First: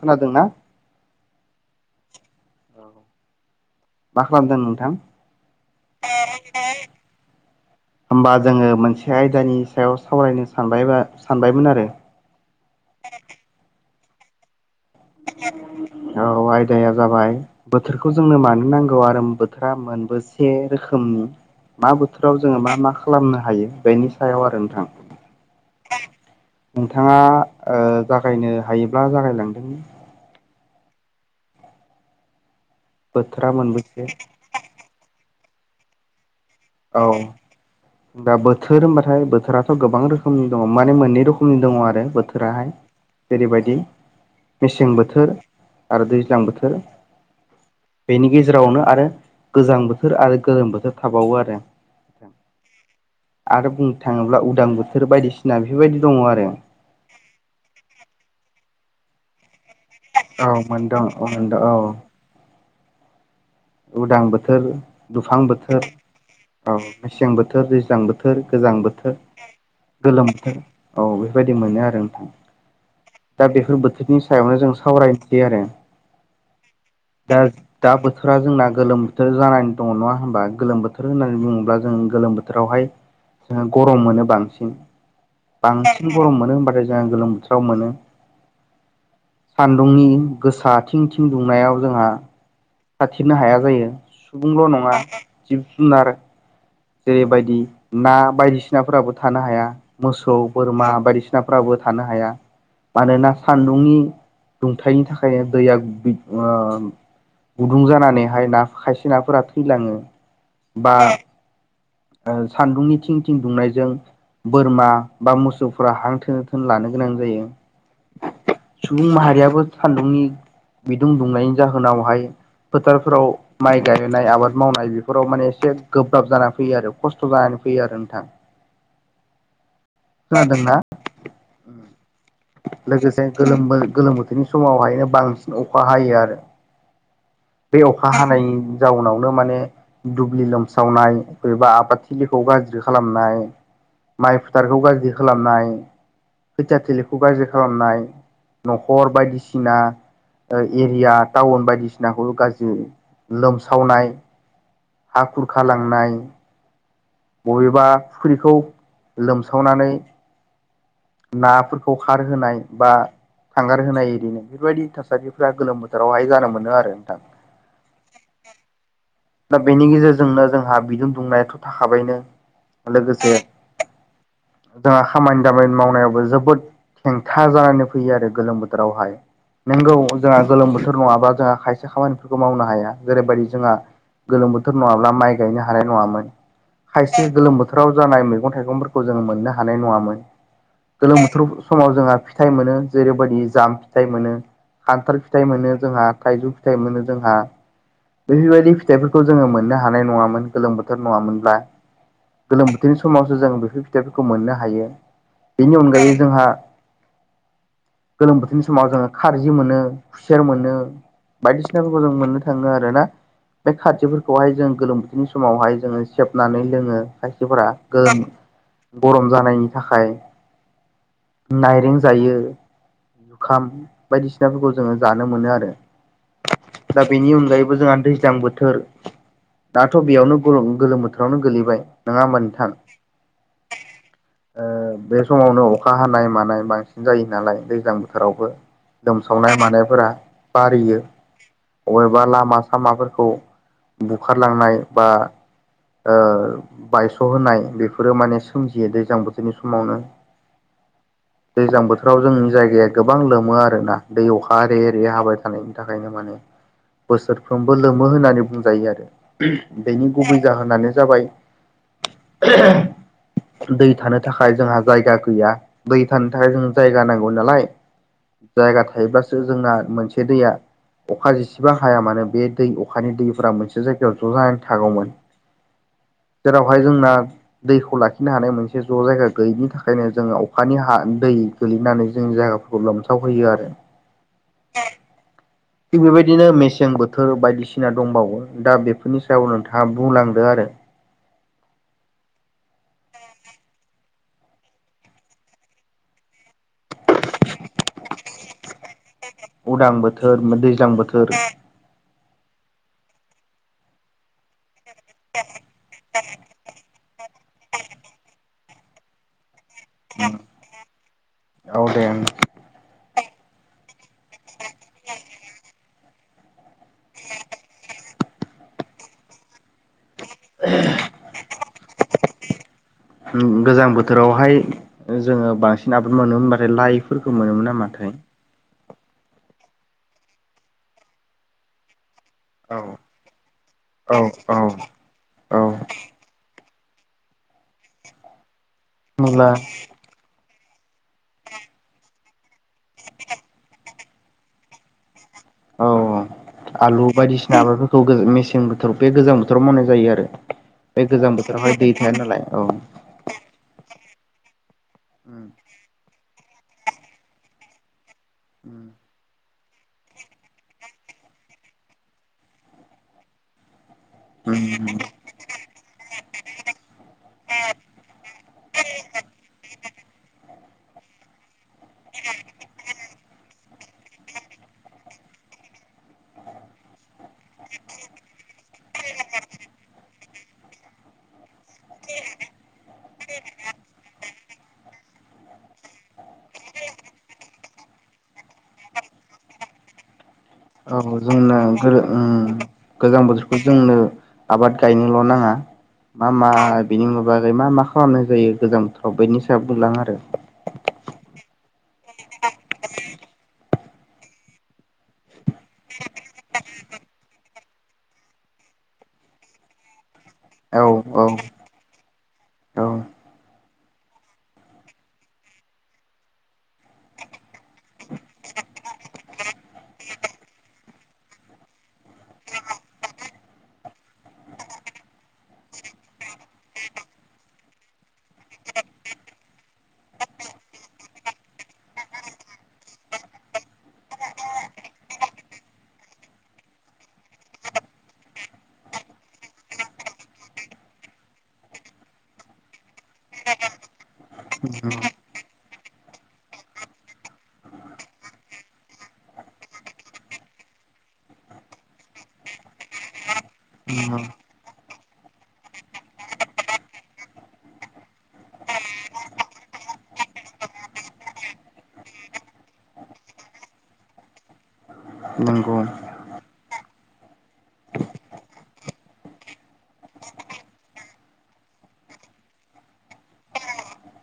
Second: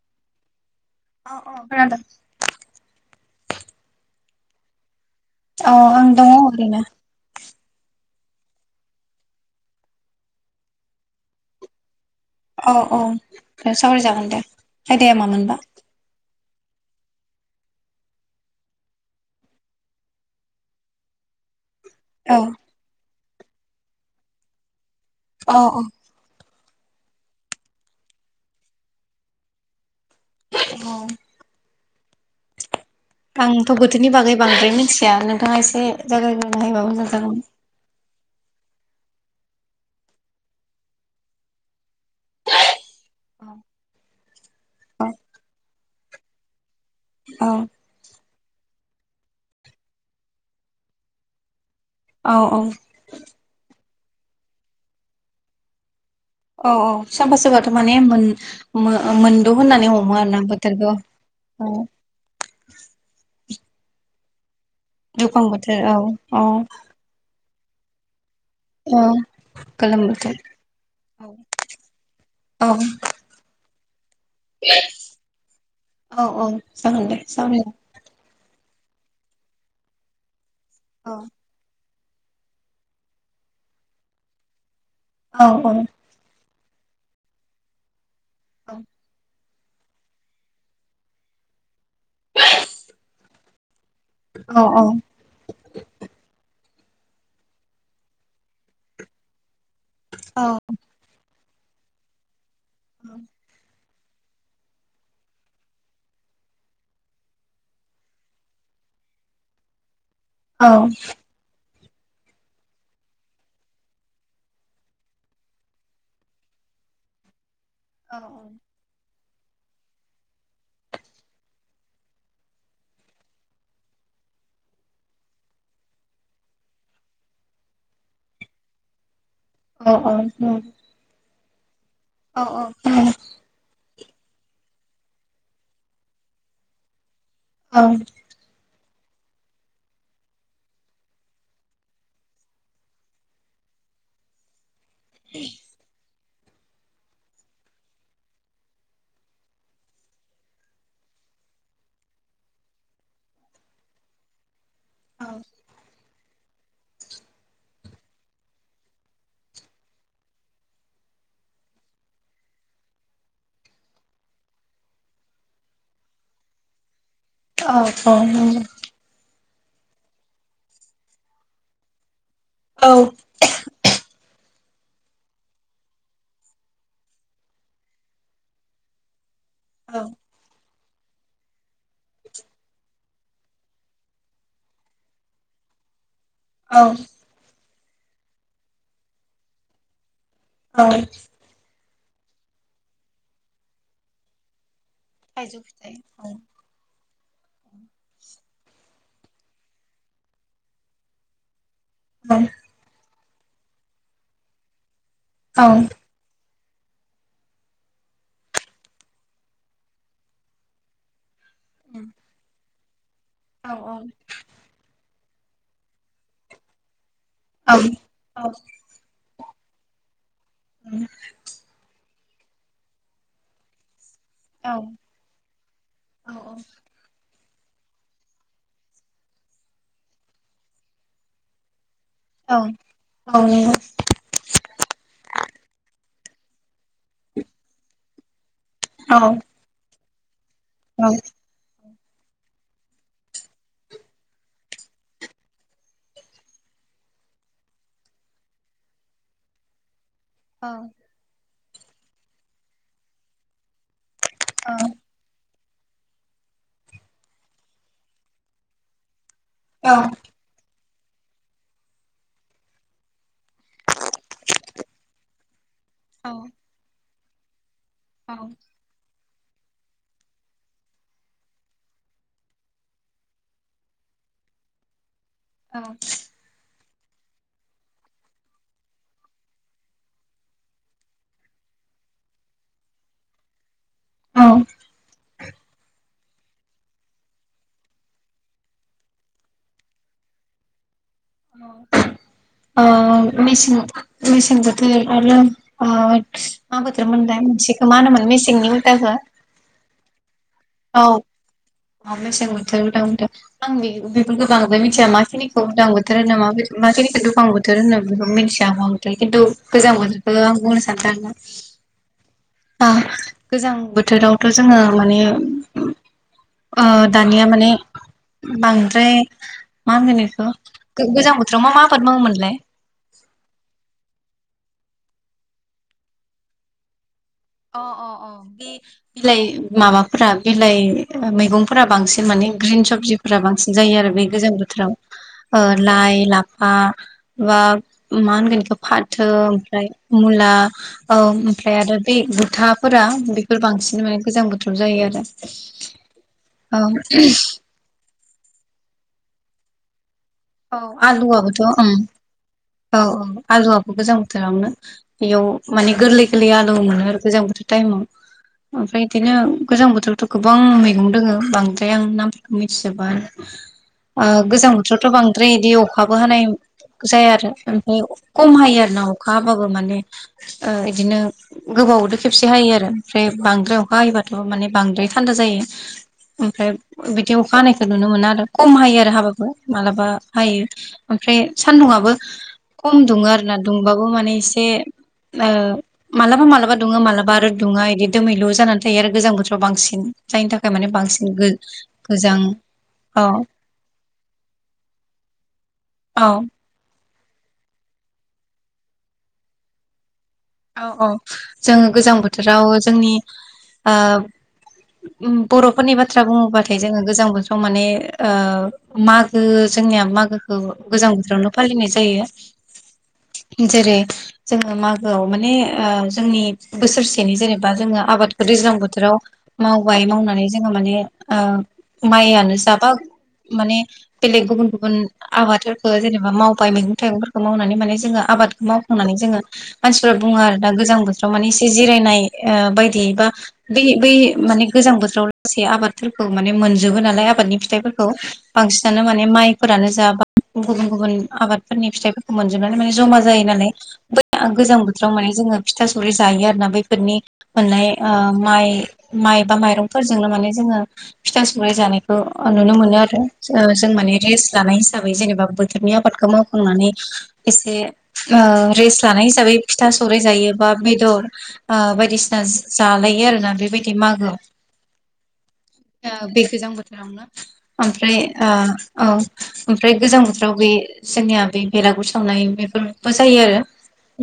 खोनादों ना? अ अ खोनादों। औ मा खालामदों नोंथां औ आं दङ' ओरैनो होमबा जोङो मोनसे आयदानि सायाव सावरायनो सानबाय बा सानबायमोन आरो औ औ सावराय जागोन दे आयदाया मामोन? औ आयदाया जाबाय बोथोरखौ जोंनो मानो नांगौ आरो बोथोरा मोनबेसे रोखोमनि मा बोथोराव औ जोङो मा मा खालामनो हायो बेनि सायाव आरो नोंथां। अ अ। नोंथाङा ओ जागायनो हायोब्ला जागायलांदों बोथोरा आंथ' मोनबेसे बोथोरनि बागै बांद्राय मिथिया नोंथाङा एसे जायगायग्रोना होयोबा औ मोजां जागौमोन। दा बोथोर होनबाथाय बोथोराथ' गोबां रोखोमनि दङ' माने मोननै रखमनि दङ' आरो बोथोराहाय जेरैबायदि मेसें औ बोथोर आरो दैज्लां बोथोर औ बेनि गेजेरावनो आरो गोजां बोथोर आरो गोलोम बोथोर थाबावो आरो औ औ आरो बुंनो थाङोब्ला उदां बोथोर बायदिसिना बेफोरबायदि दङ आरो। औ औ सोरबा सोरबाथ' माने मोन मोनद' होननानै हमो आर ना औ बोथोरखौ। मोनदों औ मोनदों औ उदां बोथोर दुफां बोथोर औ मेसें बोथोर दैज्लां बो थोर गोजां औ बोथोर गोलोम बोथोर औ औ बेफोरबायदि मोनो आरो नोंथां दा बेफोर बोथोर नि सायावनो जों सावरायनो हायो आरो औ औ जागोन दे दा सावराय दा बो थोरा जोंना गोलोम बोथोर जानानै दङ नङा होनोमबा। गोलोम बोथोर औ होननानै बुङोब्ला जों गोलोम बो थोरावहाय जोङो गरम मोनो बांसिन औ औ बां सिन गरम मोनो होनबाथाय जोंहा गोलोम बोथोराव मोनो। औ सान्दुंनि गोसा थिं थिं दुंनायाव जोंहा [inaudible] खाथेरनो हाया जायो सुबुंल' नङा औ जिब जुनार जेरैबायदि ना बायदिसिनाफोराबो थानो हाया। मोसौ बोरमा बायदिसि सिनाफ्राबो थानो हाया। मानोना सान्दुंनि दुंथायनि थाखाय दैया ओ गुदुं जानानैहाय ना खायसे नाफोरा थैलाङो। औ। बा सान्दुंनि थिं थिं दुंनायजों बोरमा बा मोसौफोरा हां थोन थोन लानो गोनां जायो। औ। सुबुं माहारियाबो सान्दुंनि बिदुं दुंनायनि जाहोनावहाय फोथारफोराव माइ गायनाय आबाद मावनाय बेफोराव माने एसे गोब्राब जाना फैयो आरो खस्थ' जानानै फैयो आरो नोंथां। औ खोनादोंना? औ लोगोसे गोलोम गोलोम बोथोरनि समावहायनो बांसिन अखा हायो आरो। औ बे अखा हानायनि जाउनावनो माने दुब्लि लोमसावनाय एबा आबाद थिलिखौ गाज्रि खालामनाय माइ फोथारखौ गा ज्रि खालामनाय खैथिया थिलिखौ गाज्रि खालामनाय। न'खर बायदिसिना एरिया टाउन बायदिसिनाखौल' गाज्रि लोमसावनाय हा खुरख' लांनाय बबेबा फुख्रिखौ लोमसावनानै नाफोरखौ खारहोनाय बा थांगार होनाय दिनो बेफोरबायदि थासारिफ्रा गोलोम बोथोरावहाय जानो मोनो आरो नोंथां। अ औ नंगौ। दा बेनि गेजेरजोंनो जोंहा बिदुं दुंनायाथ' थाखाबायनो। लोगोसे जोंहा खामानि दामानि मावनायावबो जोबोद हेंथा जानानै फैयो आरो गोलोम बोथोरावहाय औ नंगौ जोंहा गोलोम बोथोर नङाबा जोंहा खायसे खामानिफोरखौ मावनो हाया जेरैबायदि जोंहा गोलोम बोथोर नङाब्ला माइ गायनो हानाय नङामोन औ खायसे गोलोम बो थोराव जानाय मैगं थाइगंफोरखौ जों मोननो हानाय नङामोन। औ गोलोम बोथोराव समाव जोंहा फिथाइ मोनो जेरैबायदि जाम फिथाइ मोनो खान्थाल फिथाइ थाइजौ मोनो जोंहा औ थाइजौ फिथाइ मोनो जोंहा बेफोरबायदि फिथाइफोरखौ जोङो मोननो हानाय नङामोन गोलोम बोथोर नङामोनब्ला औ गोलोम बोथोरनि समावसो जों बेफोर फिथाइफोरखौ मोननो हायो औ बेनि अनगायै जोंहा गोलोम बोथोरनि समाव जोङो खारजि मोनो खुसेर मोनो बायदिसिनाफोरखौ जों मोननो थाङो आरो ना औ बे खारजिफोरखौहाय जों गोलोम बोथोरनि समावहाय जोङो सेबनानै लोङो खायसेफोरा औ नंगौ औ गोजोम गरम जानायनि थाखाय उम नाइरें जायो जुखाम बायदिसि ना फोरखौ जोङो जानो मोनो आरो दा बेनि अनगायैबो जोंहा दैज्लां बोथोर थोर दाथ बेयावनो गोलोम बोथोरावनो गोलैबाय नङा होमबा औ नोंथां ओ बे समावनो अखा हानाय मानाय बांसिन जायो नालाय दैज्लां बोथोरावबो लोमसावनाय मानायफोरा बारियो अबेबा लामा सामाफोरखौ बुखारलांनाय बा ओ बायस होनाय बेफोरो माने सोमजियो दैजां बोथोरनि समावनो औ दैज्लां बोथोराव जोंनि जायगाया गोबां लोमो आरोना दै अखा रे रे हाबाय थानायनि थाखायनो माने बोसोरफ्रोमबो लोमो होननानै बुंजायो आरो बेनि गुबै जाहोनानो जाबाय दै थानो थाखाय जोंहा जायगा गैया दै थानो थाखाय जों जायगा नांगौ नालाय जायगा थायोब्ला जोंना मोनसे दैया अखा जिसेबां हाया मानो बे दै अखानि दै फोरा मोनसे जायगायाव ज जानानै थागौमोन औ जेरावहाय जोंना दैखौ लाखिनो हानाय मोनसे ज जायगा गैयिनि थाखायनो जोङो अखानि हा दै गोलैनानै जों जायगाफोरखौ लोमसावहयो आरो औ थिग बेबायदिनो मेसें बोथोर बायदिसिना दंबावो दा बेफोरनि सायाव नोंथाङा बुंलांदो आरो ओ मेसें मेसें बोथोर बा लो ओ मा बोथोरमोनलाय मोनसेखौ मा होनोमोन मेसेंनि उलथाखो उदां बोथोर दैज्लां बोथोर अ बेसें बोथोर उदां बोथोर आं बेफोर बांद्राय मिथिया माखिनिखौ उदां बोथोर बोथोर होनो मा खिनिखौ दुफां बोथोर होनो बेखौ मिथिया मा बोथोर खिन्थु गोजां बोथोरखो आं बुंनो सानदों आरो औदे ओं गोजां बोथोरावथ जोङो माने ओ दानिया माने बांद्राय मा होनगो बेखौ गोजां बोथोराव मा मा आबाद मावोमोनलाय गोजां बोथोरावहाय जोङो बांसिन आबाद मोनोम होनबाथाय लाइ फोरखौ मोनोमोन अ अ नामाथाय अ बे बिलाइ माबाफोरा बिलाइ मैगंफोरा बांसिन माने औ ग्रिन सबजिफोरा बांसिन जायो औ आरो बे गोजां औ बोथोराव ओ औ लाइ लाफा बा मा होन इखौ? फाथो मुला ओमफ्राय मुला औ ओमफ्राय आरो बे बुथाफोरा बेफोर बांसिन माने गोजां बुथोराव जायो आरो औ आलु औ बायदिसिना बेफोरखौ मेसें बोथोर बे गोजां बोथोराव मावनाय जायो आरो। औ बे गोजां आलुआबोथ' बोथोरावहाय दै ओं थाया नालाय औ औ। आलुआबो गोजां बोथोरावनो बेयाव माने गोरलै गोरलै आलु मोनो आरो गोजां बोथोर टाइमाव ओमफ्राय इदिनो गोजां बोथोरावथ गोबां मैगं दोङो बांद्राय आं नामफोरखौ मिथिजोबा आरो। ओ गोजां बोथोरावथ' बांद्राय बिदि अखाबो हानाय जाया आरो ओमफ्राय कम हायो आरोना अखा हाबाबो माने ओ इदिनो गोबावदो खेबसे हायो आरो ओमफ्राय बांद्राय अखा हायोबाथ' माने बांद्राय थान्दा जायो। ओमफ्राय बिदि अखा हानायखौ नुनो मोना आरो कम हायो आरो हाबाबो मालाबा हायो ओमफ्राय सान्दुंआबो खम दुङो आरो ना दुंबाबो माने एसे ओ मालाबा मालाबा दुङो मालाबा आरो दुङा इदि दोमैलु जानानै थायो आरो गोजां बोथोराव बांसिन। जायनि थाखाय माने औ बांसिन जोंना गोजां औ बोथोरखौ जोंनो आबाद गायनोल' नाङा औ मा मा बिनि उन बागै मा मा खालामनाय जायो गोजां बोथोराव बेनि सायाव बुंलां आरो। औ औ जों गोजां बोथोराव जोंनि ओ बर'फोरनि बाथ्रा बुङोबाथाय जोङो गोजां बोथोराव माने ओ मागो जोंनिया मागोखौ औ गोजां औ बोथोरावनो फालिनाय जायो। औ जेरै जोङो मागो आव माने ओ जोंनि बोसोरसेनि जेनेबा जोङो आबादखौ दैज्लां बोथोराव मावबाय मावनानै जोङो माने ओ माइआनो जाबा माने बेलेग गुबुन गुबुन आबादफोरखौ जेनेबा मावबाय मैगं थाइगंफोरखौ मावनानै माने जोङो आबादखौ मावखांनानै जोङो मानसिफ्रा बुङो आरो दा गोजां बोथोराव माने एसे जिरायनाय ओ बायदि बा बै बै माने गोजां बोथोराव लासै आबादफोरखौ माने मोनजोबो नालाय आबादनि फिथाइफोरखौ बांसिनानो माने माइफोरानो जाबा गुबुन गुबुन आबादफोरनि फिथाइफोरखौ मोनजोबनानै माने जमा जायो नालाय गोजां बोथोराव माने जोङो फिथा सौराय जायो आरोना बैफोरनि मोननाय ओ माइ माइ बा माइरंफोरजोंनो माने जोङो फिथा सौराइ जानायखौ नुनो मोनो आरो जों माने रेस्ट लानाय हिसाबै जेनेबा बोथोरनि आबादखौ माव खांनानै एसे ओ रेस्ट लानाय हिसाबै फिथा सौराइ जायो बा बेदर ओ बायदिसिना जालायो आरोना बेबायदि मागोआव। नोंगौ। ओ बे गोजां बोथोरावनो ओमफ्राय ओ औ ओमफ्राय गोजां बोथोराव बे जोंनिया बे बेलागुर सावनाय बेफोरबो जायो आरो।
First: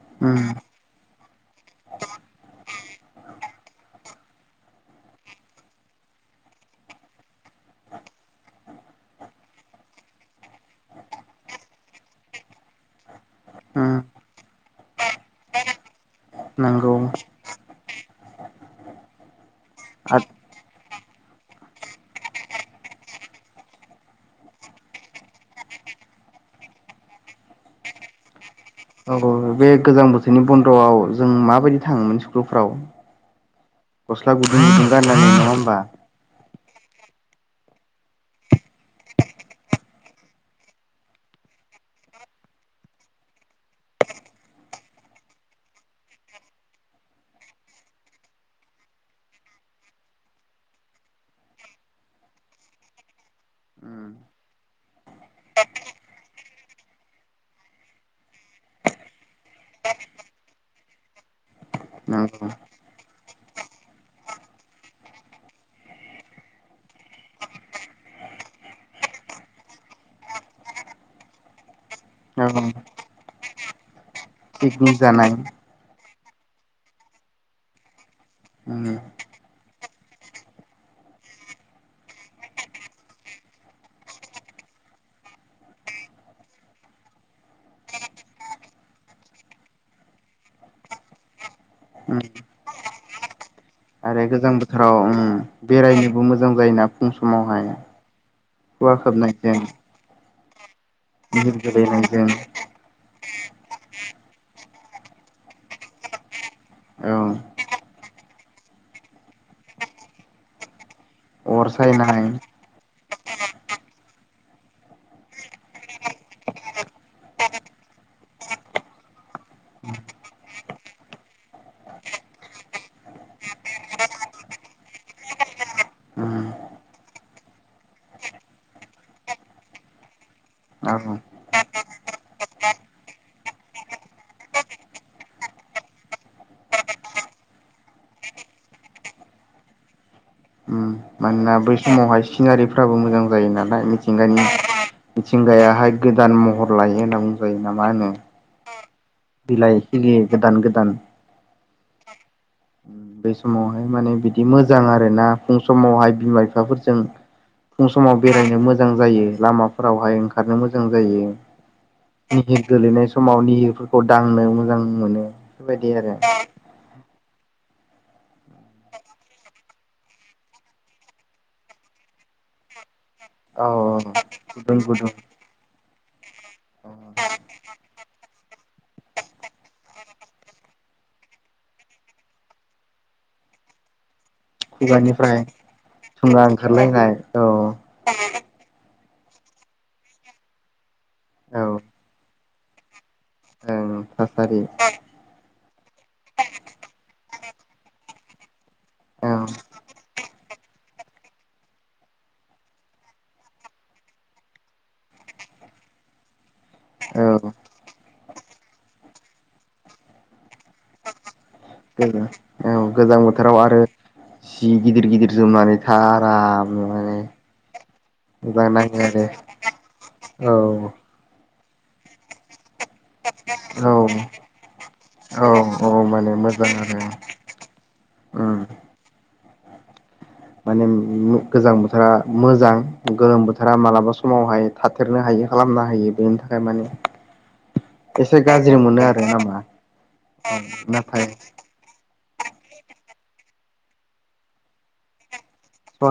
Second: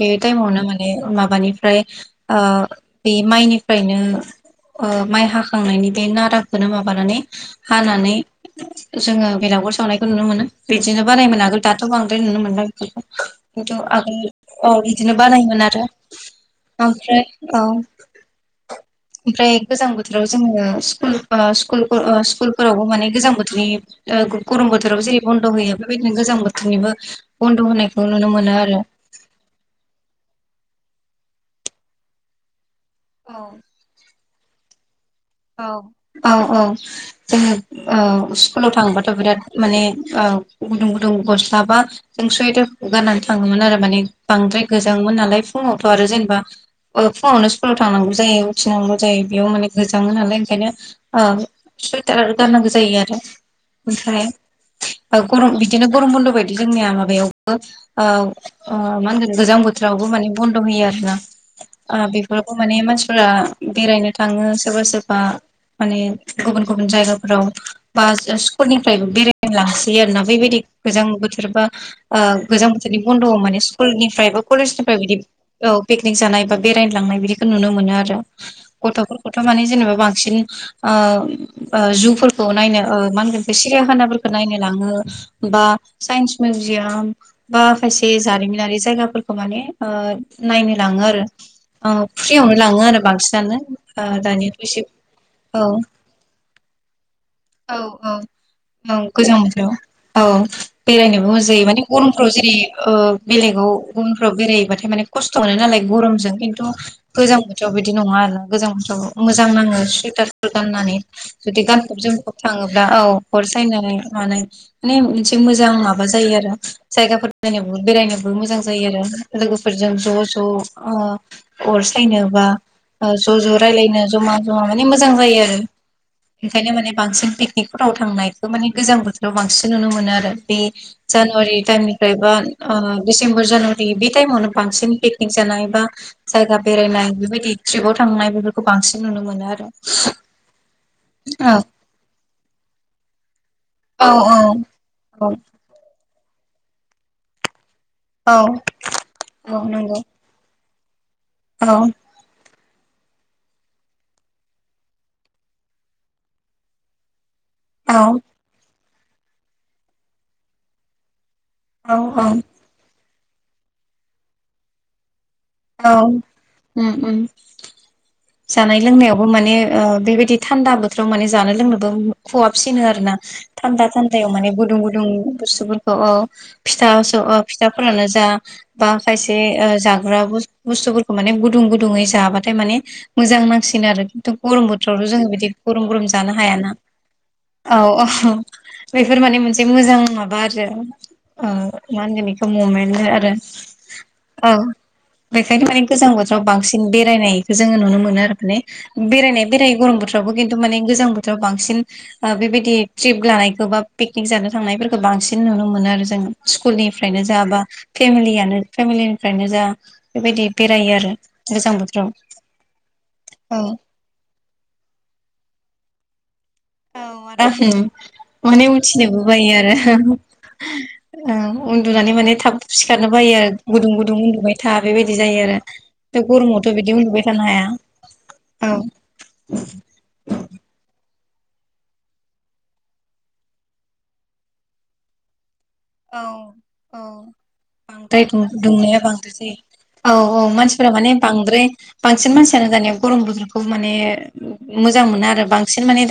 बे उम टाइमावनो माने माबानिफ्राय ओ बे माइनिफ्रायनो ओ माइ हाखांनायनि बे नाराखोनो माबानानै हानानै जोङो बेलागुर सावनायखौ नुनो मोनो बिदिनो बानायोमोन आगोल दाथ' बांद्राय नुनो मोनला बेफोरखौ। किनतु उम आगोल औ बिदिनो बानायोमोन आरो नंगौ ओमफ्राय औ [inaudible] ओमफ्राय गोजां औ बोथोराव जोङो स्कुल क स्कुल क स्कुल फोरावबो माने गोजां बोथोरनि ओ गरम बोथोराव जेरै बन्द' होयो बेबायदिनो गोजां बोथोरनिबो बन्द' होनायखौ नुनो मोनो आरो। बे गोजां बोथोरनि बन्द'आव जों माबायदि थाङोमोन स्कुलफ्राव? औ गस्ला गुदुं गुदुं गाननानै नङा औ होनबा औ औ जोङो ओ स्कुलाव थाङोबाथ' बिराद माने गुदुं गुदुं गस्ला बा जों सुवेटारखौ गारनानै थाङोमोन आरो माने बांद्राय गोजाङोमोन नालाय फुङावथ' आरो जेनेबा ओ फुङावनो स्कुलाव थांनांगौ जायो उथिनांगौ जायो बेयाव माने थाङो नालाय ओंखायनो ओ सुइटार गाननांगौ जायो आरो ओमफ्राय गरम बिदिनो गरम बन्द' बायदि जोंनिया माबायावबो ओ ओ मा होनगोन गोजां बोथोरावबो माने बन्द' होयो आरोना। ओ नंगौ बेफोरावबो माने मानसिफोरा बेरायनो थाङो सोरबा सोरबा माने गुबुन गुबुन जायगाफोराव बा स्कुलनिफ्रायबो बेरायनो लांसोयो आरोना बेबायदि गोजां बोथोरबा। ओ औ गोजां बोथोरनि बन्द' माने स्कुलनिफ्राय बा पिकनिक कलेजनिफ्राय बिदि जानाय औ पिकनिक जानाय बा बेरायनो लांनाय बिदिखौ नुनो मोनो आरो उम गथ'फोरखौथ' माने जेनेबा बांसिन ओ जुफोरखौ नायनो मा होनगोन सिरियाखानाफोरखौ नायनो लाङो बा साइन्स मिउजियाम बा खायसे जारिमिनारि जायगाफोरखौ माने ओ नायनो लाङो आरो औ उम फ्रियावनो लाङो आरो बांसिनानो ओ आरो गोजां दानियाथ' एसे बोथोराव ओम औ बेरायनोबो मोजां जायोना फुं समावहाय औ खुवा औ गोजां खोबनायजों बोथोराव औ बेरायनोबो मोजां बिहिर जायो माने गोलैनायजों गरमफ्राव जेरै ओ बेलेगाव गुबुनफ्राव बेराय हैबाथाय माने खस्थ' मोनो नालाय गरमजों खिन्थु औ गोजां बोथोराव बिदि नङा आरोना गोजां बोथोराव मोजां नाङो सुइटारफोर गाननानै जुदि अर गानफब सायनाय जोमफब थाङो। औ अर सायनानै मानाय माने मोनसे मोजां माबा जायो आरो जायगाफोर नायनोबो बेरायनोबो मोजां जायो आरो लोगोफोरजों ज' ज' अर सायनो बा ओ ज' ज' रायलायनो ज'मा जमा माने मोजां जायो आरो उम ओंखायनो माने बांसिन पिकनिकफोराव थांनायखौ माने गोजां बोथोराव बांसिन नुनो मोनो आरो बे औ जानुवारि टाइमनिफ्राय बा ओ डिसेम्बर जानुवारि बे टाइमावनो बांसिन पिकनिक जानाय बा जायगा बेरायनाय बेबायदि थ्रिबाव थांनाय बेफोरखौ बांसिन नुनो मोनो आरो उम माने दा बै समावहाय सिनारिफ्राबो मोजां जायो नालाय औ मिथिंगानि औ औ मिथिंगायाहाय गोदान महर लायो होनना बुंजायो ना मा होनो औ औ बिलाइ नंगौ खिलियो गोदान गोदान औ बेै समावहाय माने बिदि मोजां आरोना फुं समावहाय बिमा बिफाफोरजों फुं औ समाव बेरायनो मोजां जायो लामाफोरावहाय ओंखारनो मोजां जायो औ औ निहिर गोलैनाय समाव निहिरफोरखौ दांनो मोजां मोनो औ बेफोरबायदि आरो ओ ओ [inaudible] जानाय लोंनायावबो माने बेबायदि थान्दा बोथोराव माने जानाय लोंनोबो खवाबसिनो आरोना औ थान्दा थान्दायाव माने गुदुं गुदुं बुस्थुफोरखौ औ फिथासो औ फिथाफोरानो जा बा खायसे जाग्रा बुस बुस्थुफोरखौ माने गुदुं गुदुङै जाबाथाय माने मोजां नांसिनो आरो गरम बोथोरावथ' जोङो खुगानिफ्राय बिदि गरम गरम जानो थुंगा हायाना ओंखारलायनाय औ औ बेफोर माने मोनसे मोजां माबा आरो औ मा होनगोन बेखौ ममेननो आरो ओं औ थासारि बेखायनो माने गोजां बोथोराव बांसिन बेरायनायखौ जोङो नुनो मोनो आरो माने औ बेरायनाया बेरायनायो गरम बोथोरावबो खिन्थु माने गोजां बोथोराव बांसिन बेबायदि ट्रिप लानायखौ बा पिकनिक जानो थांनायफोरखौ बांसिन नुनो मोनो आरो जोङो। स्कुल निफ्रायनो जा बा फेमिलियानो फेमिलि निफ्रायनो जा बेबायदि बेरायो आरो गोजां बोथोराव गोजा औ गोजां बोथोराव औ आरो सि गिदिर गिदिर जोमनानै था आराम। औ माने आराम माने मोजां नाङो उथिनोबो बायो आरो औ औ उन्दुनानै माने थाब सिखारनो बायो आरो गुदुं औ गुदुं उन्दुबाय था बेबायदि जायो औ आरो औ दा माने मोजां गरमावथ' बिदि आरो उन्दुबाय थानो हाया उम औ माने गोजां बोथोरा मोजां गोलोम बोथोरा मालाबा समावहाय थाथेरनो हायै खालामना हायो बेनि थाखाय माने। औ औ बांद्राय एसे गाज्रि दुं-दुंनाया मोनो आरो बांद्राय जायो नामा औ औ मानसिफोरा माने नाथाय सहाय बांद्राय बांसिन मानसियानो दानिया गरम बोथोरखौ माने मोजां मोनो आरो बांसिन माने